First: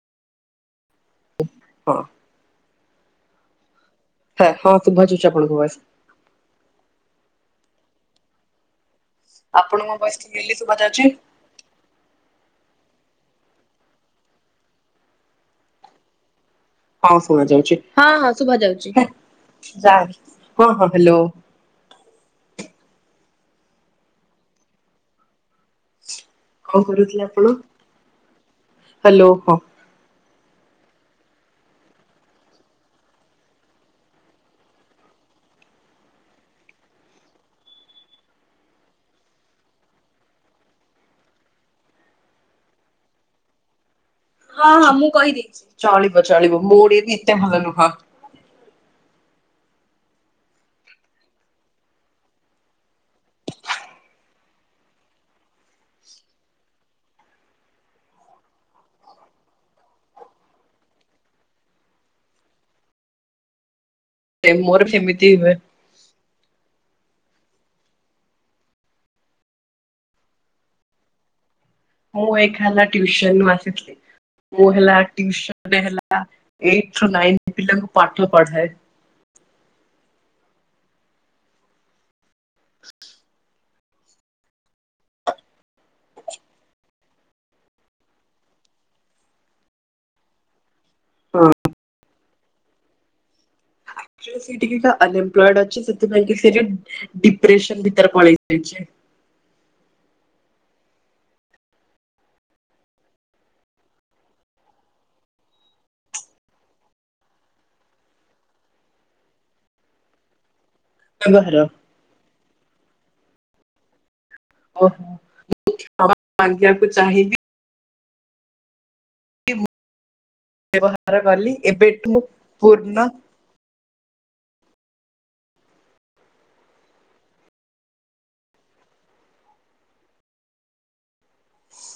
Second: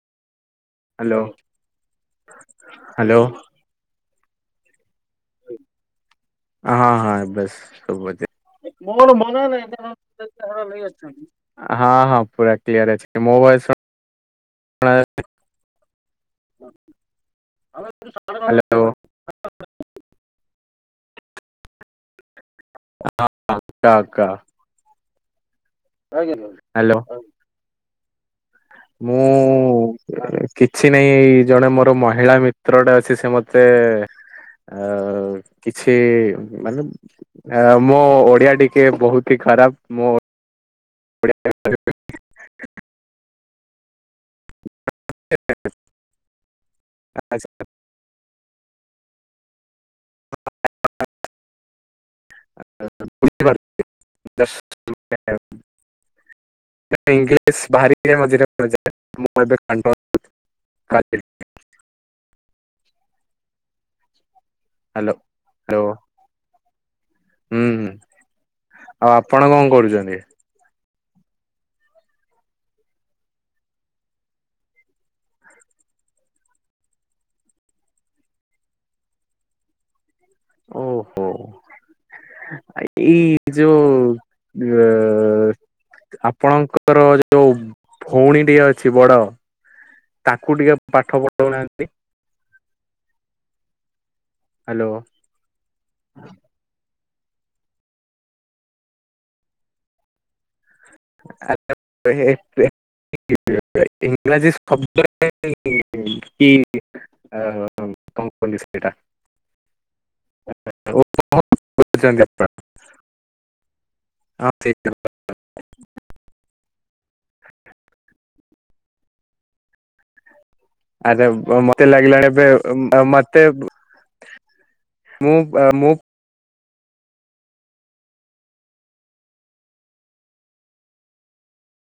Hello ହଁ hello ହେଁ ହଁ [unintelligible] ଆପଣଙ୍କ ମୋ ଭଏସ୍ କ୍ଲିୟରଲି ଶୁଭା ଯାଉଛି [inaudible] ହଁ ହଁ ପୁରା କ୍ଲିିୟର ଅଛି ମୋ [inaudible] ପ୍ଲାଏ ହଁ ଶୁଭା ଯାଉଛି ହଁ ହଁ ଶୁଦ୍ଭା ଯାଉଛି ହେଁ ଯାଆ ହଁ ହଁ ହ୍ୟାଲୋ। ହଁହାଁ ଟକ ଆଜ୍ଞା ଜଏଗୁରୁ। କଅଁ କରୁଥିଲେ ଆପଣ? ମୁଁ ହ୍ୟାଲୋ ହଁ। ହଁ କିଛି ନାହିଁ ଜଣେ ମୋର ମହିଳା ମିତ୍ରଟେ ଅଛି ସେ ମତେ ଆଉ କିଛି ମାନେ ଆଉ ମୋ ଓଡିଆ ଟିକେ ବହୁତି ଖରାପ ମୁଁ ଓ ଡି ଆ ହଁ ହଁ ମୁଁ କହିଦେଇଚି ଚଳିବ ଚଳିବ ମୋ ଓଡ଼ିଆ ବି ଏତେ ଭଲ ନୁହଁ। [unintelligible] ଏତେ ଇଂଲିଶ ବାହାରି ମଝିରେପଡୁଚି [unintelligible] ମୋର ହାଲୋ ସେମିତି ହୁଏ। ହ୍ୟାଲୋ। ଉଁ ହୁଁ ଆଉ ଆପଣ କଣ କରୁଚନ୍ତି? ମୁଁ ଏଖାନା ଟ୍ୟୁଶନ୍ ରୁ ଆସିଥିଲି। ମୁଁ ହେଲା ଟ୍ୟୁସନ ହେଲା ଏଇଟୁ ରୁ ନାଇନ ପିଲାଙ୍କୁ ପାଠ ପଢାଏ। [unintelligible] ଏ ଯୋ ଔ। ଆପଣଙ୍କର ଏ ଯୋଉ ଭଉଣୀଟିିଏ ଅଛି! ବଡ? ତାକୁ ଟିକେ ପାଠ ହଁ ପଢଉନାହାନ୍ତ ଯୋଉ ସେ ହ୍ୟାଲୋ। ଟିକେ ଅନଅମ୍ପଲେଡ଼େଏଛ! ସେଥିପାଇଁ କି ସେଟିକେ ଡିପ୍ରେସନ ଭିତରେ ପଳେଇଯାଇଚି। ଆ---ପେ ବେ। ଇ ଇଂରାଜୀ ଶବ୍ଦ ରେ ଇ----କି ହାଁ ଉ କଣ କହିଲୁ ସେଇଟା? [unintelligible] ଉଁ ଉଁ ଉଁ ବ୍ୟବହାର କଣ କହୁଛନ୍ତି ଆପଣ? ହଁ ଥି। ଓ ମୁଁ--ମ ପାଣ୍ଡୀଆନକୁ ଚାହିଁବି। କି ମୁଁ [unintelligible] ବ୍ୟବହାର କଲି ଆରବ ମତେ ଏବେଠୁ ଲାଗିଲାନି ଏବେ ପୂର୍ଣ୍ଣ -ବେ-ମତ। ତେବ୍ ମୁଁ ଆ ମୁଁ